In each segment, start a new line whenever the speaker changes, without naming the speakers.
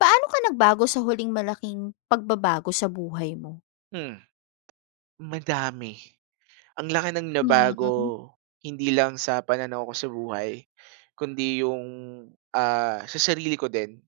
Paano ka nagbago sa huling malaking pagbabago sa buhay mo?
Hmm, Madami. Ang laki ng nabago,
Mhm,
hindi lang sa pananaw ko sa buhay, kundi yung, sa sarili ko din.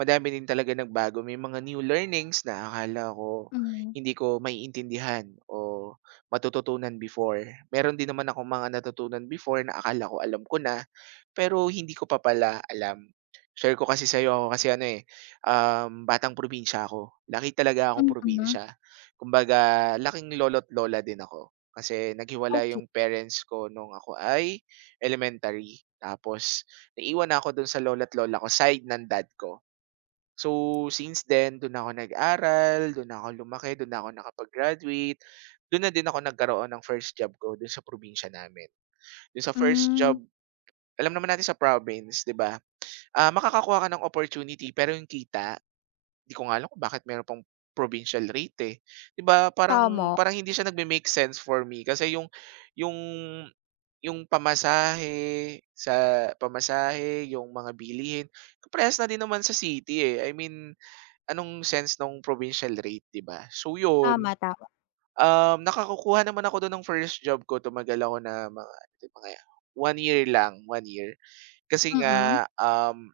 Madami din talaga nagbago, may mga new learnings na akala ko
hmm,
hindi ko maiintindihan o matututunan before. Meron din naman akong mga natutunan before na akala ko alam ko na, pero hindi ko pa pala alam. Share ko kasi sa'yo, ako kasi ano eh, batang probinsya ako. Laki talaga akong
mm.
probinsya. Kumbaga, laking lolo't lola din ako. Kasi naghiwalay
Okey,
yung parents ko nung ako ay elementary. Tapos, naiwan ako dun sa lola't lola ko, side ng dad ko. So, since then dun ako nag-aral, dun na ako lumaki, dun na ako nakapag-graduate, dun na din ako nagkaroon ng first job ko dun sa probinsya namin. Dun sa first job,
hmm,
alam naman natin sa province, 'di ba? Makakakuha ka ng opportunity pero yung kita, di ko nga alam kung bakit meron pang provincial rate, eh. 'Di ba parang
tama.
parang hindi siya nagme-make sense for me kasi yung yung pamasahe, yung mga bilihin, parehas na din naman sa city, eh. I mean, anong sense nung provincial rate, 'di ba? So 'yun,
Tama, tama.
nakakukuha naman ako dun ng first job ko, tumagal ako na mga one year lang, one year. Kasi
Mm,
nga,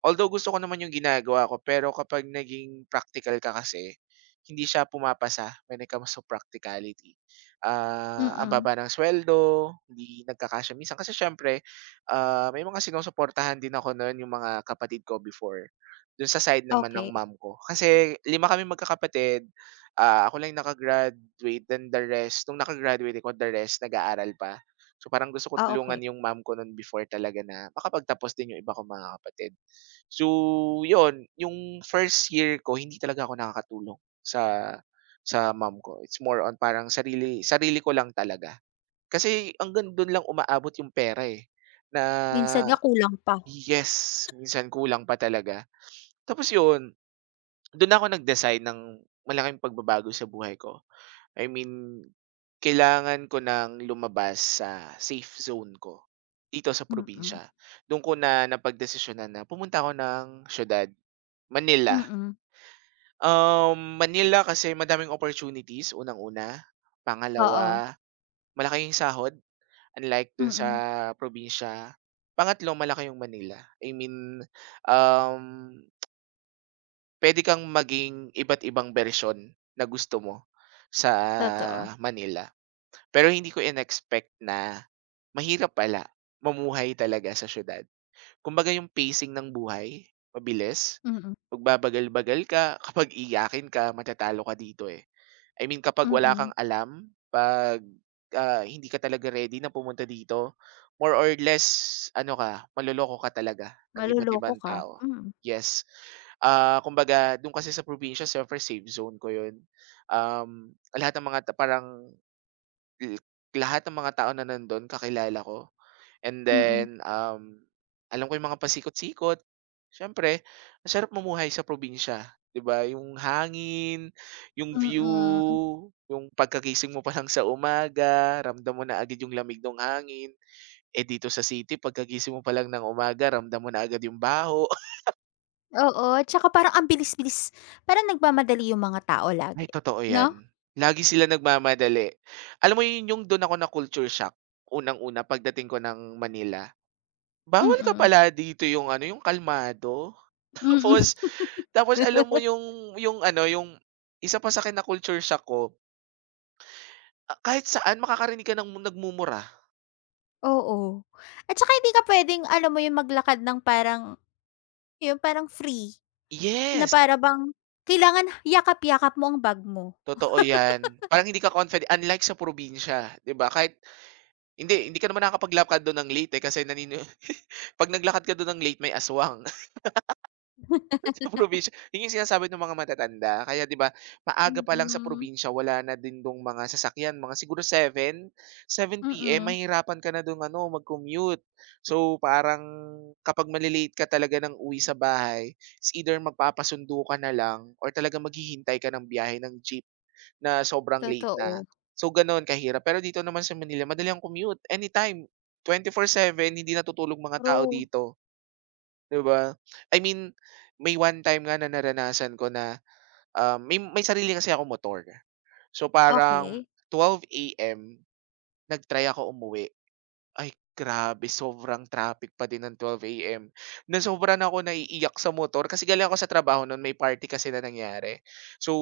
although gusto ko naman yung ginagawa ko, pero kapag naging praktikal ka kasi, hindi siya pumapasa when it comes to practicality. Ang
mm.
baba ng suweldo, hindi nagkakasya minsan kasi siyempre, may mga sinusuportahan din ako no'n, yung mga kapatid ko before, do'n sa side naman ng
Okey,
mom ko. Kasi lima kami magkakapatid, ako lang yung naka-graduate, then the rest nung naka-graduate ako, the rest nag-aaral pa. So, parang gusto ko
ah,
tulungan
okey.
yung mom ko no'n before talaga na makapagtapos din yung iba kong mga kapatid. So, yun yung first year ko hindi talaga ako nakakatulong sa sa mom ko. It's more on parang sarili sarili ko lang talaga. Kasi hanggang dun lang umaabot yung pera, eh, na
Minsan nga kulang pa,
yes, minsan kulang pa talaga. Tapos yun, dun ako nag-decide ng malaking pagbabago sa buhay ko. I mean, kailangan ko ng lumabas sa safe zone ko, dito sa
mm.
probinsya. Dun ko na napagdesisyonan na pumunta ako ng siyudad, Manila.
Mm,
Manila kasi madaming opportunities, unang-una.
oo,
Pangalawa, malaki yung sahod, unlike dun sa
mm,
probinsya. Pangatlo, malaki yung Manila. I mean, um, pwede kang maging iba't ibang version na gusto mo sa
totoo,
Manila. Pero hindi ko in-expect na mahirap pala mamuhay talaga sa siyudad. Kumbaga yung pacing ng buhay, mabilis.
mm,
Magbabagal-bagal ka, kapag iyakin ka matatalo ka dito, eh. I mean kapag wala
mm.
kang alam, 'pag, hindi ka talaga ready na pumunta dito, more or less ano ka, maloloko ka talaga ng iba't
Maloloko
ibang
ka,
tao.
mm.
Yes. Kumbaga do'n kasi sa probinsya siyempre safe zone ko 'yun. Um, lahat ng mga ta parang I lahat ng mga tao na nandun kakilala ko, and
Mm,
then, alam ko yung mga pasikot-sikot. Siyempre masarap mamuhay sa probinsya, 'di ba, yung hangin, yung view,
mm.
yung pagkagising mo pa lang sa umaga ramdam mo na agad yung lamig ng hangin. Eh, dito sa city pagkagising mo pa lang ng umaga ramdam mo na agad yung baho.
Oo, tsaka parang ang bilis-bilis, parang nagmamadali yung mga tao
Ay,
lagi,
totoo 'yan.
'no?
Lagi sila nagmamadali. Alam mo yun yung dun ako na culture shock, unang-una pagdating ko ng Manila. Bawal ka
Mm,
pala dito yung ano, yung kalmado.
mm.
Tapos, alam mo yung ano, yung isa pa sa'kin na culture shock ko, kahit saan makakarinig ka ng nagmumura.
Oo. At saka hindi ka puwedeng alam mo yung maglakad ng parang 'yung parang free, na
Yes,
para bang kailangan yakap-yakap mo ang bag mo.
totoo 'yan. Parang hindi ka confident unlike sa probinsya, 'di ba? Kahit hindi hindi ka naman nakakapaglakad do'n ng late, eh, kasi nanini 'pag naglakad ka doon ng late may aswang. Probinsya, yun yung sinasabi ng mga matatanda kaya 'di ba maaga
Hmm.
pa lang sa
Mm.
probinsya wala na din dong mga sasakyan mga siguro seven, 7 p.m.
Mm,
mahihirapan ka na dong ano mag-commute. So parang kapag male ka talaga ng uwi sa bahay, is either magpapasundo ka na lang or talaga maghihintay ka ng biyahe ng jeep na sobrang late na.
totoo.
So gano'n kahirap pero dito naman sa Manila madali ang commute anytime, 24/7. Hindi natutulog mga tao
True.
dito. 'Di ba? I mean, may one time nga na naranasan ko na, may sarili kasi ako motor. So, parang
Okey.
12:00 a.m. nag-try ako umuwi. Ay grabe, sobrang traffic pa din ng 12 AM. Nasobra na sobra na ako naiiyak sa motor kasi galing ako sa trabaho noon, may party kasi na nangyari. So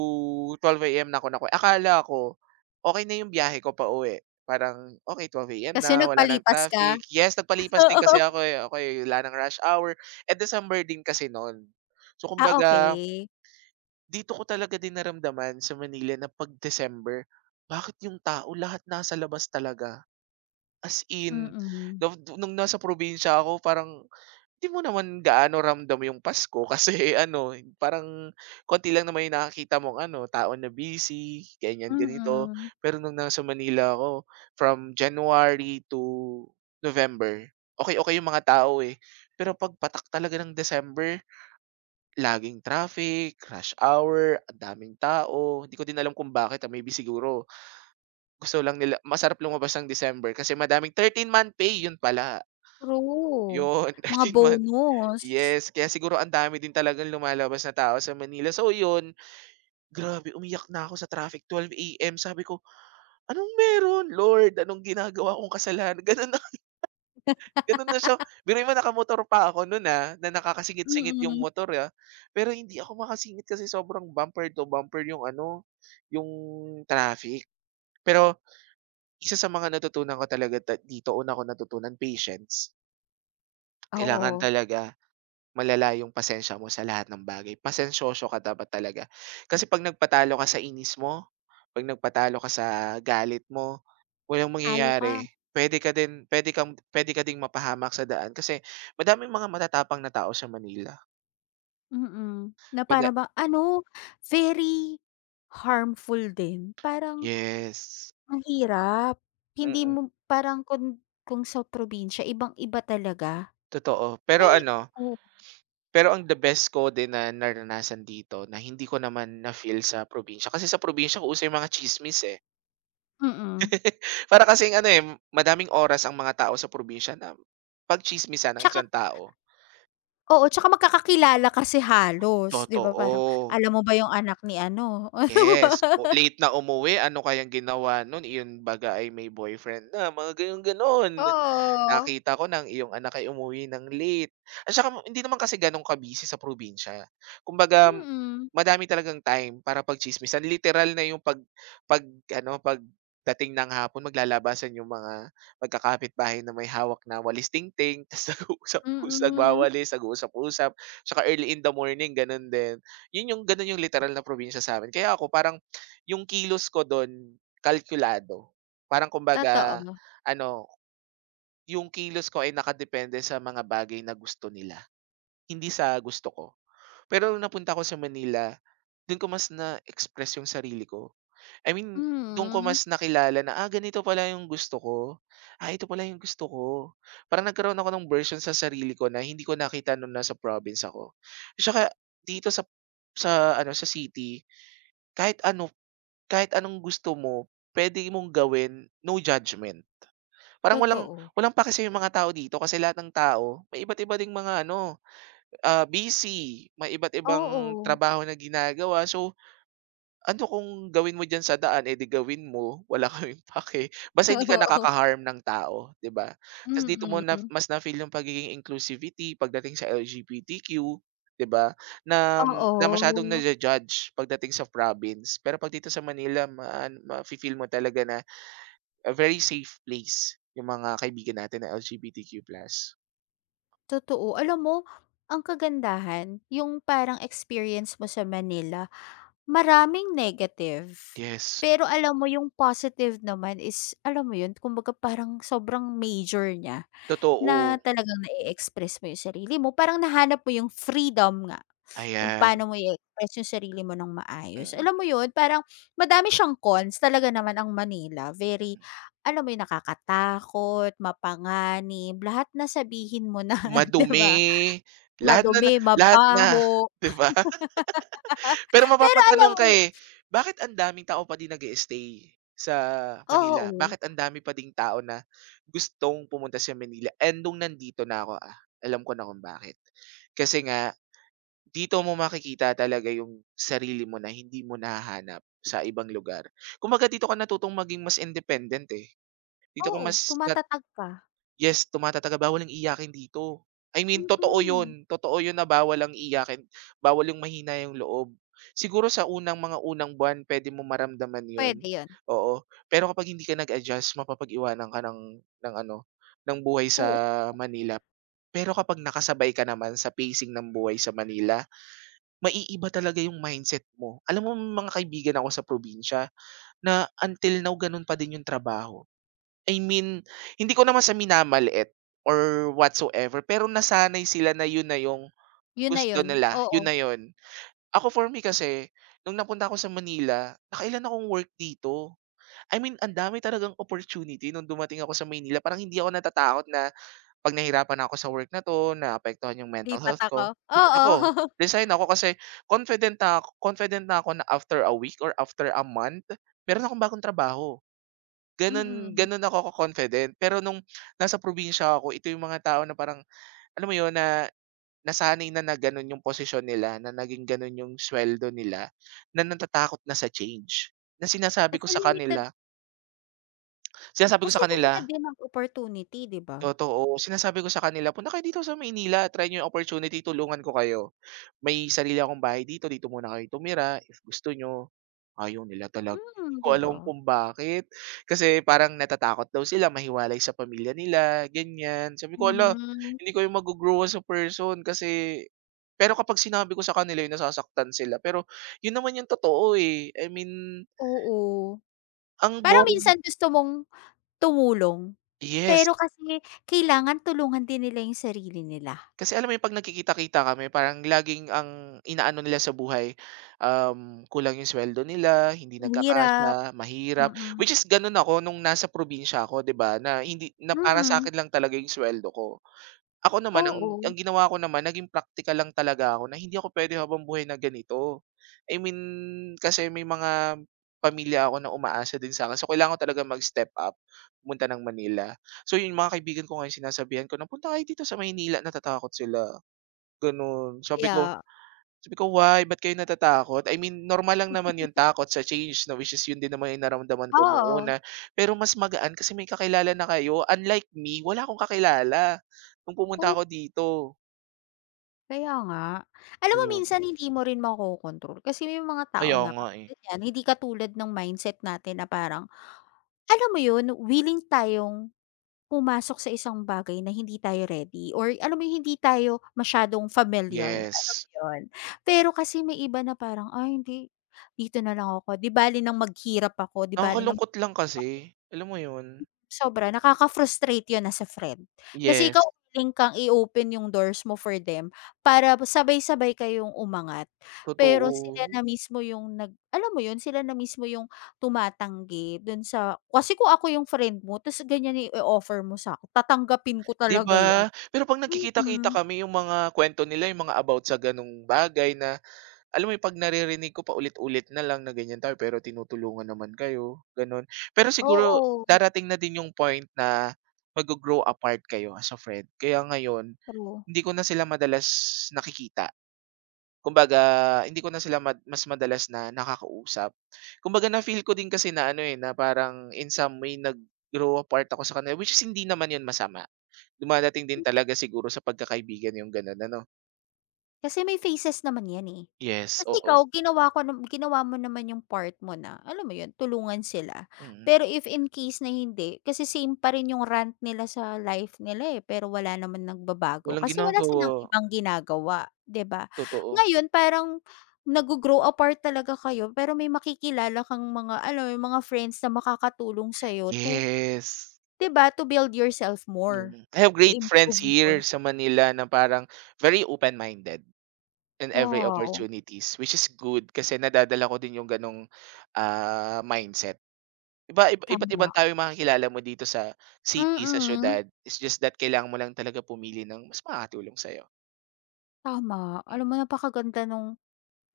12 a.m. na ako naku akala ko, okay na yung biyahe ko pauwi. Parang okey 12 a.m.
Kasi
na, wala ng
nagpalipas ka?
traffic. Yes, nagpalipas din
Oo.
kasi ako, eh, okey wala ng rush hour. At December din kasi noon. So
Ah,
kumbaga,
okey.
dito ko talaga din naramdaman sa Manila na 'pag December, bakit yung tao lahat nasa labas talaga. As in,
Mm.
nung nasa probinsya ako parang hindi mo naman gaano ramdam yung Pasko kasi ano, parang konti lang naman yung nakakita mong ano, tao na busy, ganyan, ganito.
Mm.
Pero nung nasa Manila ako, from January to November, okay okay yung mga tao, eh. Pero 'pag patak talaga ng December, laging traffic, rush hour, ang daming tao. Di ko din alam kung bakit, maybe siguro gusto lang nila masarap lumabas ng December kasi madaming 13 month pay, yun pala.
True.
Yun,
Mga
13 month.
bonus.
Yes, kaya siguro ang dami din talagang lumalabas na tao sa Manila. So yun, grabe umiyak na ako sa traffic, 12 AM. Sabi ko, "Anong meron? Lord, anong ginagawa kong kasalanan?" Ganun na siya. Biruin mo nakamotor pa ako nun, na nakakasingit-singit yung
Mm.
motor, ah. Pero hindi ako makasingit kasi sobrang bumper to bumper yung ano, yung traffic. Pero isa sa mga natutunan ko talaga ta dito, una ko natutunan, patience. Kailangan
Oo.
talaga malala yung pasensya mo sa lahat ng bagay. Pasensyoso ka dapat talaga. Kasi 'pag nagpatalo ka sa inis mo, 'pag nagpatalo ka sa galit mo, walang
Talo ka.
mangyayari. Puwede ka din pwede kang pwede ka ding mapahamak sa daan kasi madaming mga matatapang na tao sa Manila.
Mm, na para
Mada
bang ano, very harmful din. Parang
yes,
ang hirap, hindi
mm,
mo parang kung sa probinsya ibang-iba talaga.
totoo. Pero
May
ano,
o
pero ang the best ko din na naranasan dito na hindi ko naman na-feel sa probinsya, kasi sa probinsya ko usay mga chismis eh.
mm.
Para kasing ano, eh, madaming oras ang mga tao sa probinsya na pagtsismisan ng
'Tsaka
isang tao.
oo, 'tsaka magkakakilala kasi halos, 'di ba? Parang
Totoo,
alam mo ba yung anak ni ano?
yes. O late na umuwi, ano kayang ginawa nun, iyon baga ay may boyfriend na, mga gano'n-gano'n.
Oo,
Nakita ko ng iyong anak ay umuwi ng late at saka hindi naman kasi gano'n kabisi sa probinsya. Kumbaga
mm,
madami talagang time para pagtsismisan, literal na yung 'pag ano, pag dating ng hapon maglalabasan yung mga magkakapitbahay na may hawak na walis tingting ta's nag-uusap-usap,
mm,
nagwawalis, nag-uusap-usap, tsaka early in the morning gano'n din. Yun yung gano'n yung literal na probinsya sa sa'min. Kaya ako parang yung kilos ko dun kalkulado. Parang kumbaga
totoo,
ano, yung kilos ko ay nakadepende sa mga bagay na gusto nila, hindi sa gusto ko. Pero nung napunta ako sa Manila, dun ko mas na-express yung sarili ko. I mean, dun ko
mm,
mas nakilala na, ah, ganito pala yung gusto ko. Ah, ito pala yung gusto ko. Parang nagkaroon ako ng version sa sarili ko na hindi ko nakita nung nasa province ako. Tsaka dito sa ano sa city, kahit ano kahit anong gusto mo, pwede mong gawin, no judgment. Parang walang
totoo.
walang pake sa'yo yung mga tao dito kasi lahat ng tao may iba't iba ding mga ano, busy, may iba't ibang
Oo,
trabaho na ginagawa. So, ano kung gawin mo diyan sa daan, eh, di gawin mo, wala kaming pake. Basta hindi ka
oo,
nakaka-harm ng tao, 'di ba? Tas dito mo na
mm,
mas na-feel yung pagiging inclusivity pagdating sa LGBTQ, 'di ba? Na na
oo.
masyadong naju-judge pagdating sa province. Pero 'pag dito sa Manila ma ma feel mo talaga na a very safe place yung mga kaibigan natin na LGBTQ plus.
Totoo. Alam mo, ang kagandahan, yung parang experience mo sa Manila, maraming negative.
Yes,
Pero alam mo yung positive naman is, alam mo yun, kumbaga parang sobrang major niya
totoo.
na talagang nai-express mo yung sarili mo. Parang nahanap mo yung freedom nga kung
Ayan,
paano mo i-express yung sarili mo ng maayos.
mm,
Alam mo yun, parang madami siyang cons talaga naman ang Manila. Very,
mm.
alam mo yun, nakakatakot, mapanganib, lahat na sabihin mo na, 'di
Madumi,
ba?
lahat na na
Madumi,
lahat na,
mabaho.
'di ba? Pero
Pero alam
mapapatanong ka,
mo yu
eh, bakit ang daming tao pa din nag stay sa Manila?
oo,
Bakit ang dami pa ding tao na gustong pumunta sa Manila? And nung nandito na ako, ah, alam ko na kung bakit. Kasi nga dito mo makikita talaga yung sarili mo na hindi mo nahahanap sa ibang lugar. Kumbaga dito ka natutong maging mas independent, eh. Dito ka
oo,
mas
tumatatag ka,
yes, tumatataga, bawal ang iyakin dito. I mean
mm.
totoo yun na bawal ang iyakin, bawal yung mahina yung loob. Siguro sa mga unang buwan puwede mong maramdaman yun,
Puwede 'yun,
oo. Pero kapag hindi ka nag-adjust mapapag-iwanan ka ng ano, ng buhay sa
oo,
Manila. Pero kapag nakasabay ka naman sa pacing ng buhay sa Manila maiiba talaga yung mindset mo. Alam mo may mga kaibigan ako sa probinsya na until now ganun pa din yung trabaho. I mean, hindi ko naman sa minamaliit or whatsoever, pero nasanay sila na yun na yung
'yun na
gusto
'yun,
nila, yun
oo.
na yun. Ako for me kasi, nung napunta ako sa Manila, nakailan akong work dito. I mean, ang dami talagang opportunity nung dumating ako sa Manila. Parang hindi ako natatakot na 'pag nahirapan ako sa work na 'to, naapektuhan yung mental
Lipat
health
ako,
ko, lipat
oo,
ako, resign ako, kasi confident na ako na after a week or after a month, meron akong bagong trabaho. Gano'n
mm.
gano'n ako ka-confident. Pero nung nasa probinsya ako, ito yung mga tao na parang alam mo 'yun, na nasanay na na gano'n yung posisyon nila, na naging gano'n yung suweldo nila, na natatakot na sa change, na sinasabi ko
Kasi
sa
limited
kanila sinasabi ko
kasi
sa kanila
limited din ang opportunity, 'di ba?
Totoo, sinasabi ko sa kanila, "Punta kayo dito sa Maynila, try nyo yung opportunity, tulungan ko kayo. May sarili akong bahay dito, dito muna kayo tumira if gusto nyo." Ayaw nila talaga,
Mm,
hindi ko
'di ba?
alam kung bakit. Kasi parang natatakot daw sila mahiwalay sa pamilya nila, ganyan. Sabi ko,
Hmm,
"Hindi kayo maggo-grow as a person kasi." Pero kapag sinabi ko sa kanila yun, nasasaktan sila. Pero yun naman yung totoo, eh. I mean,
oo.
ang
Parang
boring.
minsan gusto mong tumulong,
Yes.
pero kasi kailangan tulungan din nila 'yung sarili nila.
Kasi alam mo yung 'pag nagkikita-kita kami parang laging ang inaano nila sa buhay, kulang yung sweldo nila, hindi
Mahirap,
nagkakasya, mahirap.
mm,
Which is gano'n ako nung nasa probinsya ako 'di ba, na hindi na para sa
mm,
akin lang talaga yung sweldo ko. Ako naman ang
oo,
ang ginawa ko naman naging praktikal lang talaga ako na hindi ako puwede habambuhay na ganito. I mean, kasi may mga pamilya ako na umaasa din sa'kin so kailangan ko talaga mag-step up, pumunta ng Manila. So 'yung mga kaibigan ko ngayon sinasabihan ko na, "Punta kayo dito sa Maynila." Natatakot sila, gano'n. Sabi ko
kaya
sabi ko, "Why, ba't kayo natatakot?" I mean, normal lang naman yung takot sa change na which is yun din naman yung naramdaman ko nung
Oo.
una. Pero mas magaan kasi may kakilala na kayo, unlike me, wala akong kakilala nung pumunta
Oo,
ako dito,
kaya nga. Alam mo
ayun.
minsan hindi mo rin makokontrol kasi may mga tao
Kaya
na
nga, eh.
ganyan, hindi katulad ng mindset natin na parang, alam mo yun, willing tayong pumasok sa isang bagay na hindi tayo ready or alam mo yung hindi tayo masyadong familiar, alam
Yes.
mo yun? Pero kasi may iba na parang, "Ay hindi, dito na lang ako, 'di bali nang maghirap ako, 'di bali nang."
Nakakalungkot lang kasi, alam mo yun?
Sobra, nakaka-frustrate 'yun as a friend. Kasi ikaw
Yes,
willing kang i-open yung doors mo for them para sabay-sabay kayong umangat. Pero sila
totoo.
na mismo yung alam mo 'yun, sila na mismo yung tumatanggi dun sa kasi kung ako yung friend mo ta's ganiyan i offer mo sa'kin tatanggapin ko
'Di
talaga 'yan.
ba? Pero 'pag nagkikita-kita
Mm,
kami yung mga kwento nila, yung mga about sa ganung bagay na alam mo 'yun, 'pag naririnig ko paulit-ulit na lang na ganyan tayo pero tinutulungan naman kayo, gano'n. Pero siguro
oo,
darating na din yung point na maggo-grow apart kayo as a friend. Kaya ngayon,
true.
hindi ko na sila madalas nakikita. Kumbaga, hindi ko na sila mas madalas na nakakausap. Kumbaga na-feel ko din kasi na ano, eh, na parang in some way nag-grow apart ako sa kanila, which is hindi naman 'yun masama. Dumadating din talaga siguro sa pagkakaibigan yung gano'n, ano?
Kasi may phases naman 'yan, eh.
Yes,
Kasi
oo.
ikaw ginawa mo naman yung part mo na, alam mo 'yun, tulungan sila.
Mm.
Pero if in case na hindi, kasi same pa rin yung rant nila sa life nila, eh, pero wala naman nagbabago
Walang
kasi wala silang
ginagawa,
ibang ginagawa, 'di ba?
totoo.
Ngayon parang naggo-grow apart talaga kayo pero may makikilala kang mga alam mo yung mga friends na makakatulong sa'yo to,
Yes.
'di ba, to build yourself more,
Mm. I have
to
great friends
improve more.
here sa Manila na parang very open-minded in every
Wow,
opportunities, which is good kasi nadadala ko din yung ganong, mindset. Iba iba Iba't
tama.
ibang tao yung makakilala mo dito sa city, sa
Mm.
siyudad. It's just that kailangan mo lang talaga pumili ng mas makakatulong sa'yo.
Tama.
Mm.
Alam mo napakaganda nung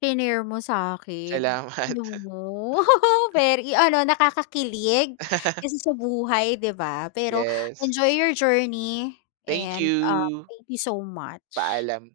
shinare mo sa'kin. Alam
Salamat.
mo, very ano, nakakakilig kasi sa buhay, 'di ba? Pero
Yes.
enjoy your journey
Thank
and,
you.
thank you so much.
Paalam.